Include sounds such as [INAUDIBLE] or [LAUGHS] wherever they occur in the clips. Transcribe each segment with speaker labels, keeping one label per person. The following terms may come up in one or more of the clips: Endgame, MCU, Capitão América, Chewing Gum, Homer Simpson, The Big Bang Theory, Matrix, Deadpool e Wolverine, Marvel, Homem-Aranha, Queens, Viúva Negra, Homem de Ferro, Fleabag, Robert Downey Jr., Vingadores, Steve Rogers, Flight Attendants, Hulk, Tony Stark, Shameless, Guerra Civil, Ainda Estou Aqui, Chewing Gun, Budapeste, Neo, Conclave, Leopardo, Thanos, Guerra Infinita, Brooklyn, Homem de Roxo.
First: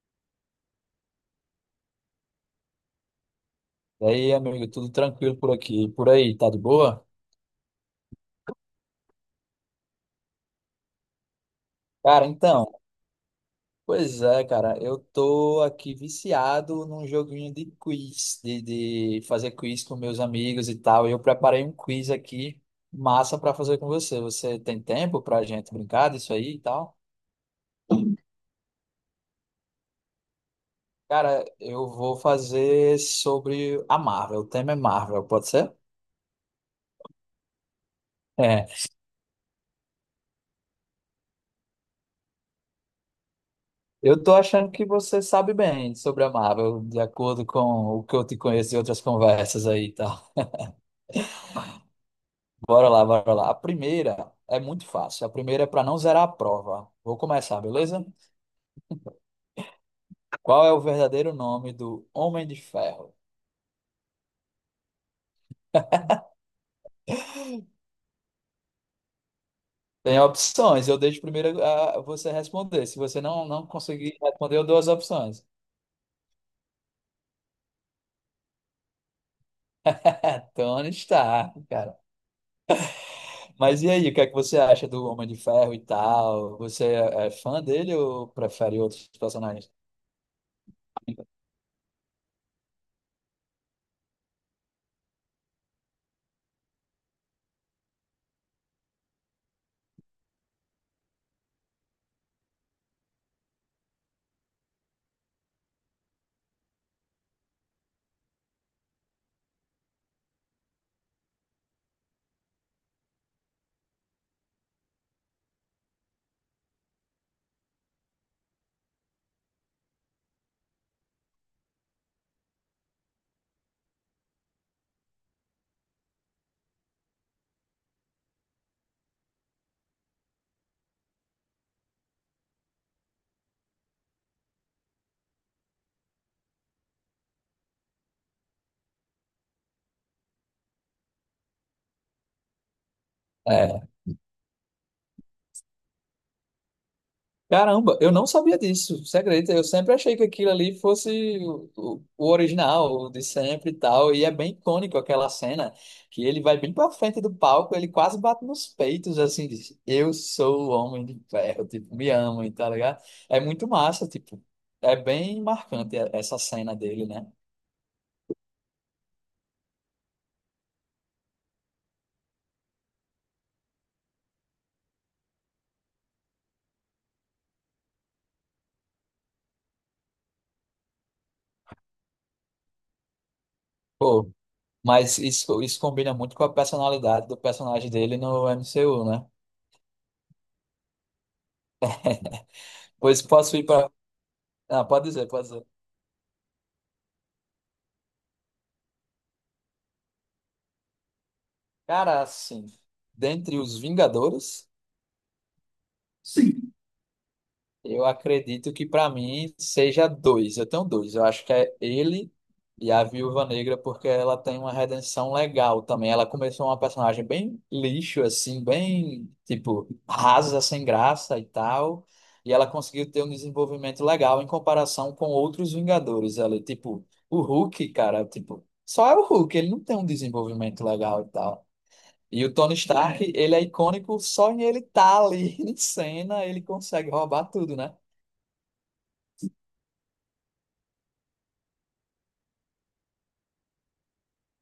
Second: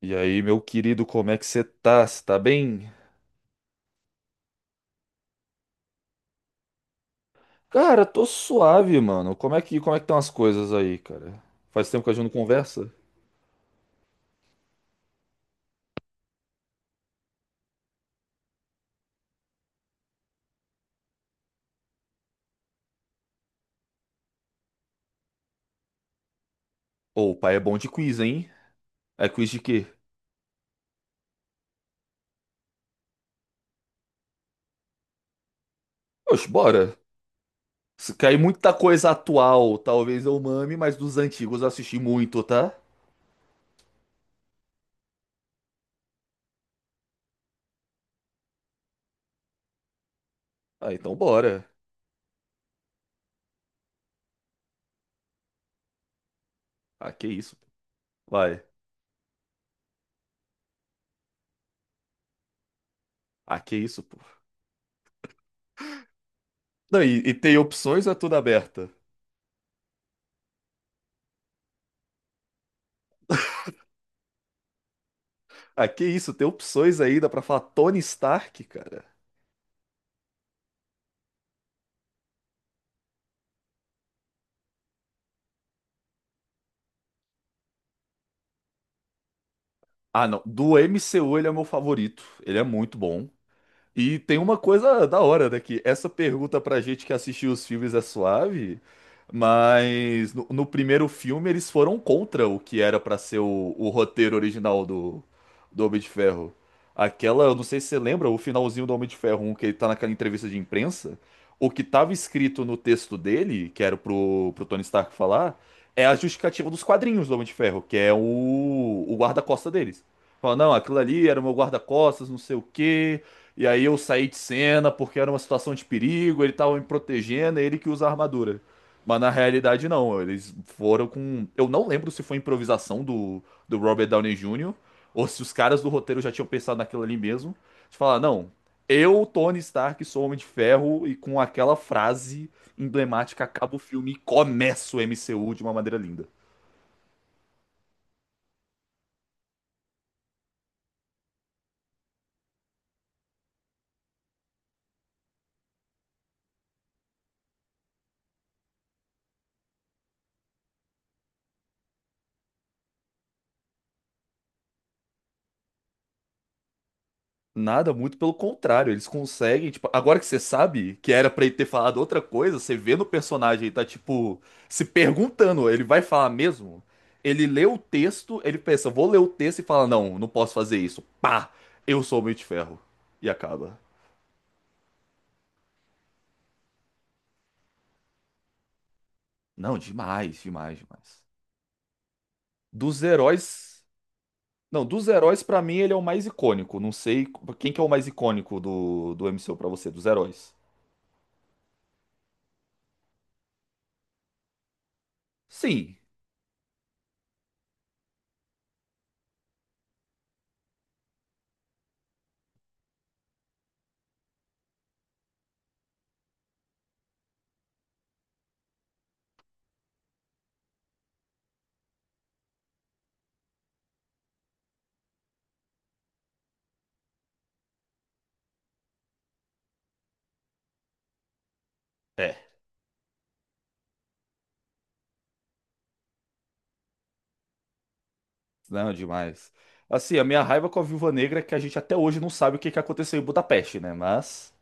Speaker 1: E aí, meu querido, como é que você tá? Você tá bem?
Speaker 2: E aí, amigo, tudo tranquilo por aqui? E por aí, tá de boa?
Speaker 1: Cara, tô suave, mano. Como é que estão as coisas aí, cara? Faz tempo que a gente
Speaker 2: Cara,
Speaker 1: não
Speaker 2: então,
Speaker 1: conversa?
Speaker 2: pois é, cara, eu tô aqui viciado num joguinho de quiz, de fazer quiz com meus amigos e tal. E eu preparei um quiz aqui, massa pra fazer com você. Você tem tempo pra gente brincar disso aí e tal?
Speaker 1: Ô, o pai é bom de quiz, hein? É quiz de quê?
Speaker 2: Cara, eu vou fazer sobre a Marvel. O tema é Marvel, pode ser?
Speaker 1: Oxe, bora. Se cair
Speaker 2: É,
Speaker 1: muita coisa atual, talvez eu mame, mas dos antigos eu assisti muito, tá?
Speaker 2: eu tô achando que você sabe bem sobre a Marvel, de acordo com o que eu te conheço de outras conversas aí, tá?
Speaker 1: Ah, então bora.
Speaker 2: Bora lá, bora lá. A primeira é muito fácil. A primeira é para não zerar a prova.
Speaker 1: Ah,
Speaker 2: Vou
Speaker 1: que isso,
Speaker 2: começar,
Speaker 1: pô.
Speaker 2: beleza?
Speaker 1: Vai.
Speaker 2: Qual é o verdadeiro nome do Homem de Ferro?
Speaker 1: Ah, que isso, pô. Não, e tem opções, ou é tudo aberta.
Speaker 2: Tem opções. Eu deixo primeiro você responder. Se você não conseguir responder, eu dou as opções.
Speaker 1: Ah, que isso, tem opções ainda pra falar Tony Stark, cara.
Speaker 2: [LAUGHS] Tony Stark, cara. Mas e aí, o que é que você acha do Homem de Ferro e tal? Você é fã dele ou prefere outros personagens?
Speaker 1: Ah, não. Do MCU ele é meu favorito. Ele é muito bom. E tem uma coisa da hora, né? Que essa pergunta pra gente que assistiu os filmes é suave, mas no primeiro filme eles foram contra o que era pra ser o roteiro original do Homem de Ferro. Aquela, eu não sei se você lembra, o finalzinho do Homem de Ferro um que ele tá naquela entrevista de imprensa, o que tava escrito no texto dele, que era pro Tony Stark falar, é a justificativa dos quadrinhos do Homem de Ferro, que é o guarda-costa deles. Fala, não, aquilo ali era o meu guarda-costas, não sei o quê. E aí eu saí de cena porque era uma situação de perigo, ele tava me protegendo, é ele que usa a armadura. Mas na realidade não, eles foram com. Eu não lembro se foi improvisação do Robert Downey Jr. ou se os caras do roteiro já tinham pensado naquilo ali mesmo. De falar, não, eu, Tony Stark, sou Homem de Ferro e com aquela frase emblemática acaba o
Speaker 2: É.
Speaker 1: filme e começa o MCU de uma maneira linda.
Speaker 2: Caramba, eu não sabia disso, você acredita? Eu sempre achei que aquilo ali fosse o original, o de sempre e tal, e é bem icônico aquela cena que ele vai bem pra frente do palco, ele quase bate nos peitos, assim, diz, eu sou o Homem de Ferro, tipo, me amem, tá ligado? É muito massa, tipo, é bem marcante e- essa cena dele, né?
Speaker 1: Nada, muito pelo contrário, eles conseguem, tipo, agora que você sabe que era pra ele ter falado outra coisa, você vê no personagem, ele tá, tipo, se perguntando, ele vai falar mesmo? Ele lê o texto, ele pensa, vou ler o texto e fala, não, não posso fazer isso, pá, eu sou o Homem de Ferro. E acaba.
Speaker 2: Pô, mas isso combina muito com a personalidade do personagem dele no MCU, né?
Speaker 1: Não, demais, demais, demais. Dos
Speaker 2: Pois posso ir
Speaker 1: heróis,
Speaker 2: pra... Ah,
Speaker 1: não,
Speaker 2: pode
Speaker 1: dos
Speaker 2: dizer,
Speaker 1: heróis
Speaker 2: pode
Speaker 1: pra
Speaker 2: dizer.
Speaker 1: mim ele é o mais icônico, não sei quem que é o mais icônico do MCU pra você, dos heróis.
Speaker 2: Cara, assim, dentre os Vingadores,
Speaker 1: Sim.
Speaker 2: sim, eu acredito que pra mim seja dois. Eu tenho dois. Eu acho que é ele e a Viúva Negra, porque ela tem uma redenção legal também. Ela começou uma personagem bem lixo, assim, bem, tipo, rasa, sem graça e tal. E ela conseguiu ter um desenvolvimento legal em comparação com outros Vingadores ali. Tipo, o Hulk, cara, tipo, só é o Hulk, ele não tem um desenvolvimento legal e tal.
Speaker 1: É.
Speaker 2: E o Tony Stark, ele é icônico só em ele estar ali [LAUGHS] em cena, ele consegue roubar tudo, né?
Speaker 1: Não, demais. Assim, a minha raiva com a Viúva Negra é que a gente até hoje não sabe o que que aconteceu em Budapeste, né? Mas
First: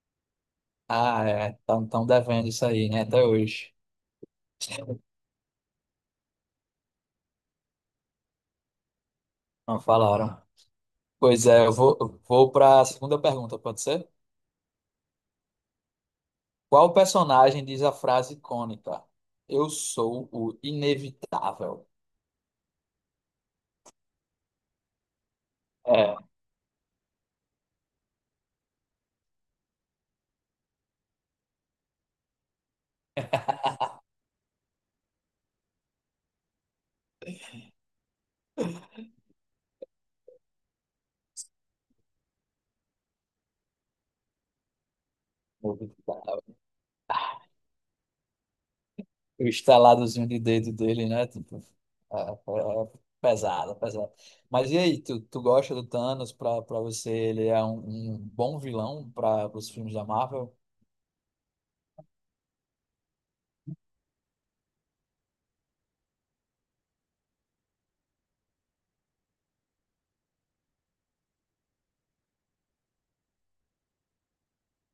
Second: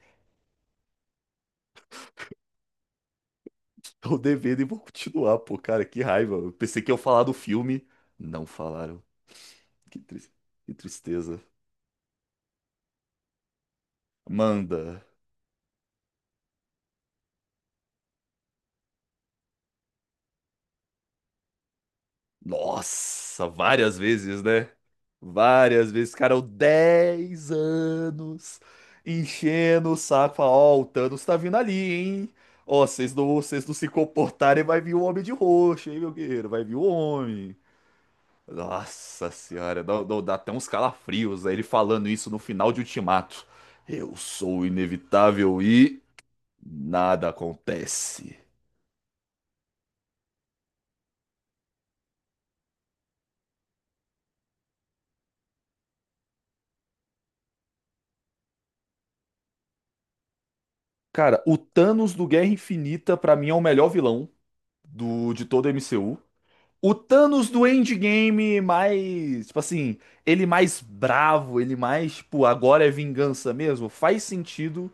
Speaker 2: Ah, é, estão devendo isso aí, né? Até hoje.
Speaker 1: [LAUGHS] tô devendo e vou continuar, pô, cara, que raiva. Eu pensei que eu falar do filme, não falaram.
Speaker 2: Não
Speaker 1: Que, tris-
Speaker 2: falaram.
Speaker 1: que tristeza.
Speaker 2: Pois é, vou para a segunda pergunta, pode ser?
Speaker 1: Manda.
Speaker 2: Qual personagem diz a frase icônica? Eu sou o inevitável.
Speaker 1: Nossa, várias vezes, né? Várias vezes,
Speaker 2: É,
Speaker 1: cara, eu 10 anos enchendo o saco, falar, ó, o Thanos tá vindo ali, hein? Ó, vocês não se
Speaker 2: [LAUGHS]
Speaker 1: comportarem, vai vir o Homem de Roxo, hein, meu guerreiro? Vai vir o Homem. Nossa senhora, dá até uns calafrios, né, ele falando isso no final de Ultimato. Eu sou inevitável e
Speaker 2: inevitável.
Speaker 1: nada acontece.
Speaker 2: O estaladozinho de dedo dele, né? Tipo, é, é é pesado, pesado. Mas e aí, tu gosta do Thanos? Pra você, ele é um bom vilão para os filmes da Marvel?
Speaker 1: Cara, o Thanos do Guerra Infinita, pra mim, é o melhor vilão do, de todo o MCU. O Thanos do Endgame mais, tipo assim, ele mais bravo, ele mais, tipo, agora é vingança mesmo, faz sentido,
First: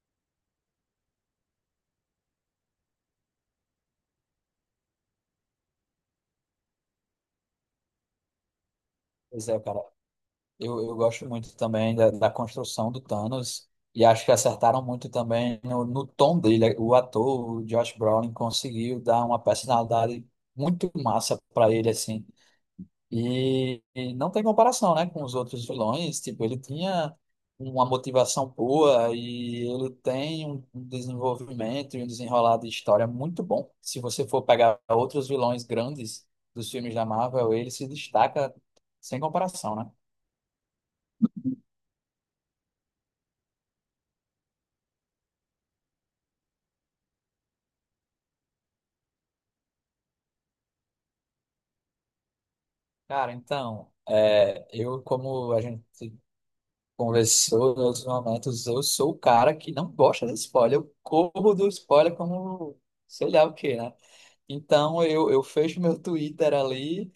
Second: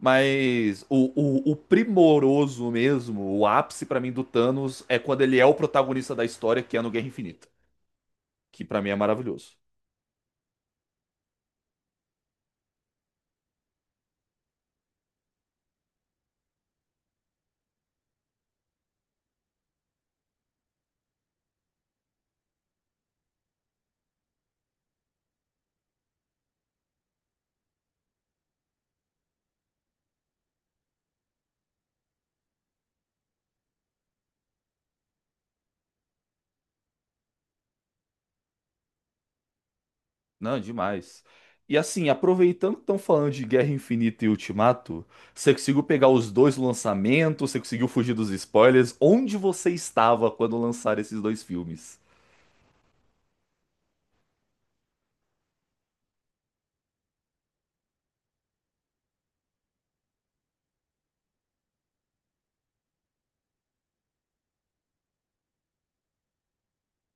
Speaker 1: mas o primoroso mesmo, o ápice pra mim do Thanos é quando ele é o protagonista da história, que é no Guerra Infinita, que pra mim é
Speaker 2: Pois
Speaker 1: maravilhoso.
Speaker 2: é, cara. Eu gosto muito também da construção do Thanos. E acho que acertaram muito também no tom dele. O ator, o Josh Brolin, conseguiu dar uma personalidade muito massa para ele, assim. E não tem comparação, né, com os outros vilões. Tipo, ele tinha uma motivação boa e ele tem um desenvolvimento e um desenrolar de história muito bom. Se você for pegar outros vilões grandes dos filmes da Marvel, ele se destaca sem comparação, né?
Speaker 1: Não, demais. E assim, aproveitando que estão falando de Guerra Infinita e Ultimato, você conseguiu pegar os dois lançamentos, você conseguiu fugir dos spoilers, onde você estava quando lançaram esses dois filmes?
Speaker 2: Cara, então, é, eu, como a gente conversou em outros momentos, eu sou o cara que não gosta de spoiler. Eu corro do spoiler como sei lá o quê, né? Então eu fecho meu Twitter ali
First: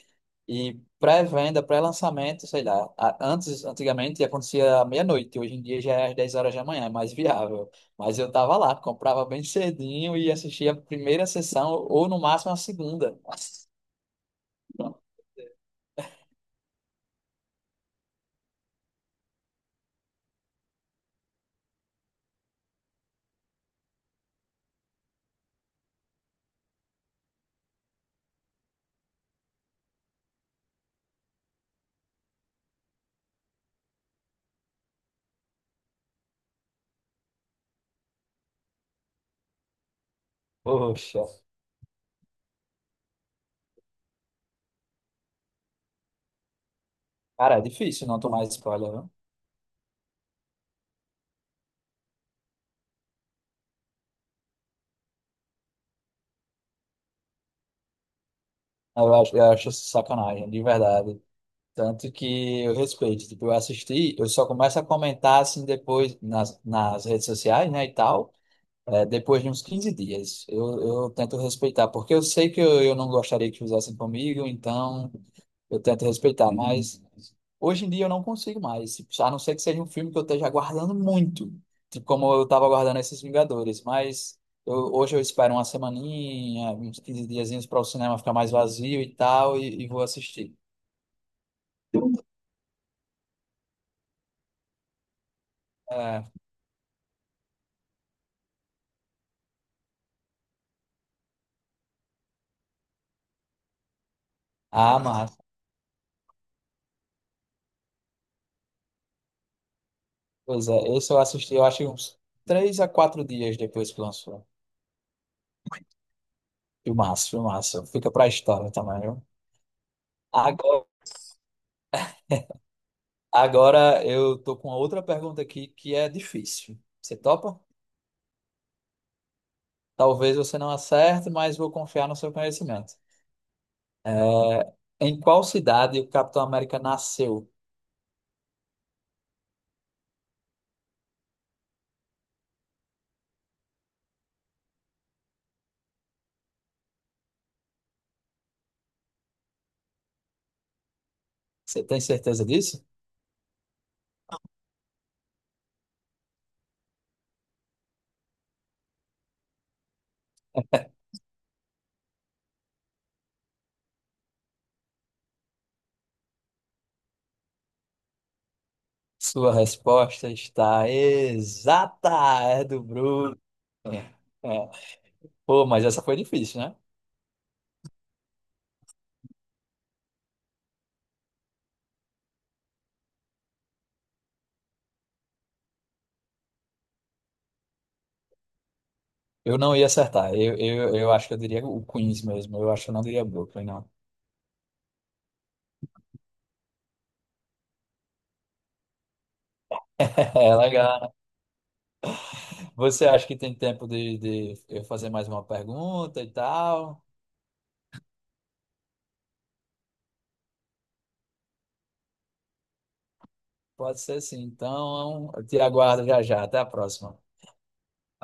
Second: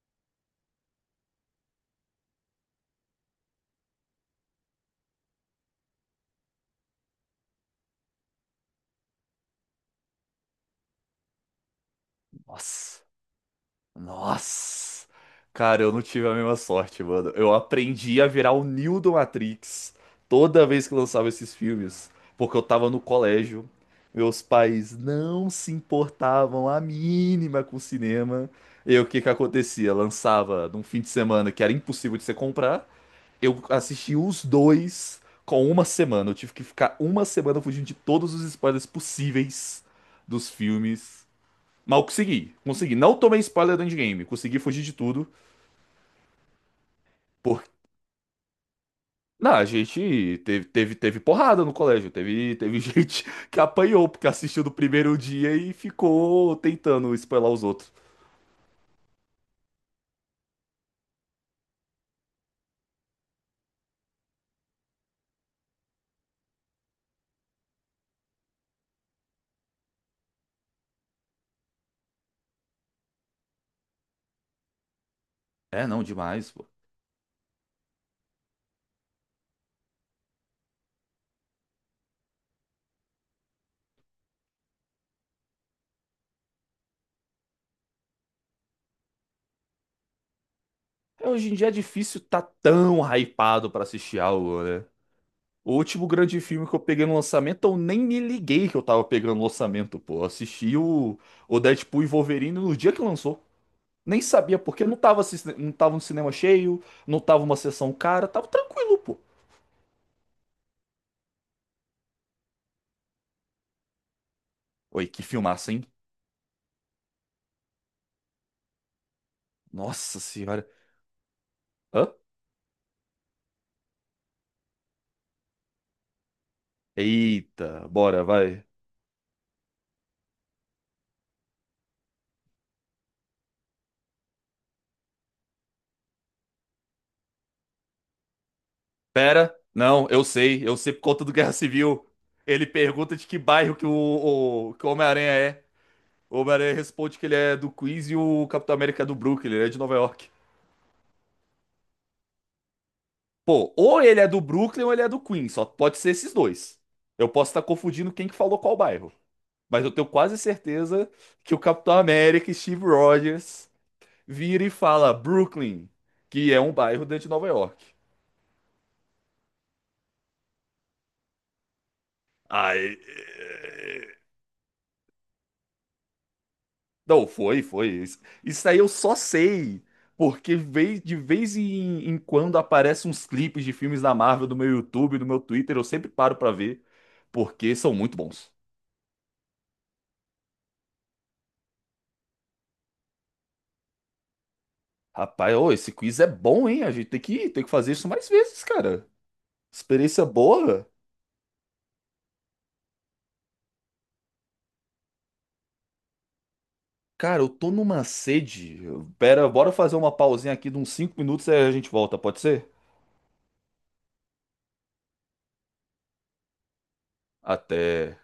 Speaker 2: e pré-venda, pré-lançamento, sei lá. Antigamente acontecia à meia-noite, hoje em dia já é às 10 horas da manhã, é mais viável. Mas eu tava lá, comprava bem cedinho e assistia a primeira sessão ou no máximo a
Speaker 1: Nossa,
Speaker 2: segunda.
Speaker 1: nossa. Cara, eu não tive a mesma sorte, mano. Eu aprendi a virar o Neo do Matrix toda vez que lançava esses filmes, porque eu tava no colégio. Meus pais não se importavam a mínima com o cinema. E o que que acontecia? Lançava num fim de semana que era impossível de você comprar. Eu assisti os dois com uma semana. Eu tive que ficar uma semana fugindo de todos os spoilers possíveis dos
Speaker 2: Poxa,
Speaker 1: filmes. Mal consegui. Consegui. Não tomei spoiler do endgame. Consegui fugir de tudo.
Speaker 2: cara, é
Speaker 1: Porque.
Speaker 2: difícil não tomar spoiler, viu?
Speaker 1: Não, a gente teve porrada no colégio. Teve [LAUGHS] gente que apanhou, porque assistiu do primeiro dia e ficou tentando spoiler os outros.
Speaker 2: Eu acho sacanagem, de verdade. Tanto que eu respeito, tipo, eu assisti, eu só começo a comentar assim depois nas redes sociais, né, e tal. É, depois de uns 15 dias, eu tento respeitar, porque eu sei que eu não gostaria que usassem comigo, então eu
Speaker 1: É, não,
Speaker 2: tento
Speaker 1: demais,
Speaker 2: respeitar,
Speaker 1: pô.
Speaker 2: mas hoje em dia eu não consigo mais, a não ser que seja um filme que eu esteja aguardando muito, tipo como eu estava aguardando esses Vingadores, mas eu- hoje eu espero uma semaninha, uns 15 diazinhos para o cinema ficar mais vazio e tal, e vou assistir.
Speaker 1: É, hoje em dia é difícil tá tão hypado pra assistir algo, né? O último
Speaker 2: É.
Speaker 1: grande filme que eu peguei no lançamento, eu nem me liguei que eu tava pegando no lançamento, pô. Eu assisti o Deadpool e Wolverine no dia que lançou. Nem sabia porque não
Speaker 2: Ah,
Speaker 1: tava,
Speaker 2: mas,
Speaker 1: não tava um cinema cheio, não tava uma sessão cara, tava tranquilo, pô.
Speaker 2: pois é, esse eu assisti, eu acho que uns 3 a 4 dias depois que lançou.
Speaker 1: Oi, que filmaço, hein?
Speaker 2: Filmaço, filmaço. Fica pra história também, viu?
Speaker 1: Nossa senhora.
Speaker 2: Agora,
Speaker 1: Hã?
Speaker 2: agora eu tô com uma outra pergunta aqui que é difícil. Você topa?
Speaker 1: Eita, bora, vai.
Speaker 2: Talvez você não acerte, mas vou confiar no seu conhecimento. É, em qual cidade o Capitão América nasceu?
Speaker 1: Pera, não, eu sei por conta do Guerra Civil. Ele pergunta de que bairro que que o Homem-Aranha é. O Homem-Aranha responde que ele é do Queens e o Capitão América é do Brooklyn, ele é de Nova York.
Speaker 2: Você tem certeza disso?
Speaker 1: Pô, ou ele é do Brooklyn ou ele é do Queens, só pode ser esses dois. Eu posso estar confundindo quem que falou qual bairro. Mas eu tenho quase certeza que o Capitão América, Steve Rogers, vira e fala Brooklyn, que é um bairro dentro de Nova York.
Speaker 2: Sua resposta está exata, é do
Speaker 1: Aí.
Speaker 2: Bruno. É. É. Pô, mas essa foi difícil, né?
Speaker 1: Não, foi, foi. Isso aí eu só sei. De vez em quando aparecem uns clipes de filmes da Marvel do meu YouTube, do meu Twitter, eu sempre paro pra ver, porque são muito bons.
Speaker 2: Eu não ia acertar. Eu acho que eu diria o Queens mesmo. Eu acho que eu não diria Brooklyn, não.
Speaker 1: Rapaz, ô, esse quiz é bom, hein? A gente tem que fazer isso mais vezes, cara. Experiência
Speaker 2: [LAUGHS] É
Speaker 1: boa.
Speaker 2: legal. Você acha que tem tempo de eu fazer mais uma pergunta e tal?
Speaker 1: Cara, eu tô numa sede. Pera, bora fazer uma pausinha aqui de uns 5 minutos e aí a gente volta, pode ser?
Speaker 2: Pode ser sim. Então, eu te aguardo já já. Até a próxima.
Speaker 1: Até.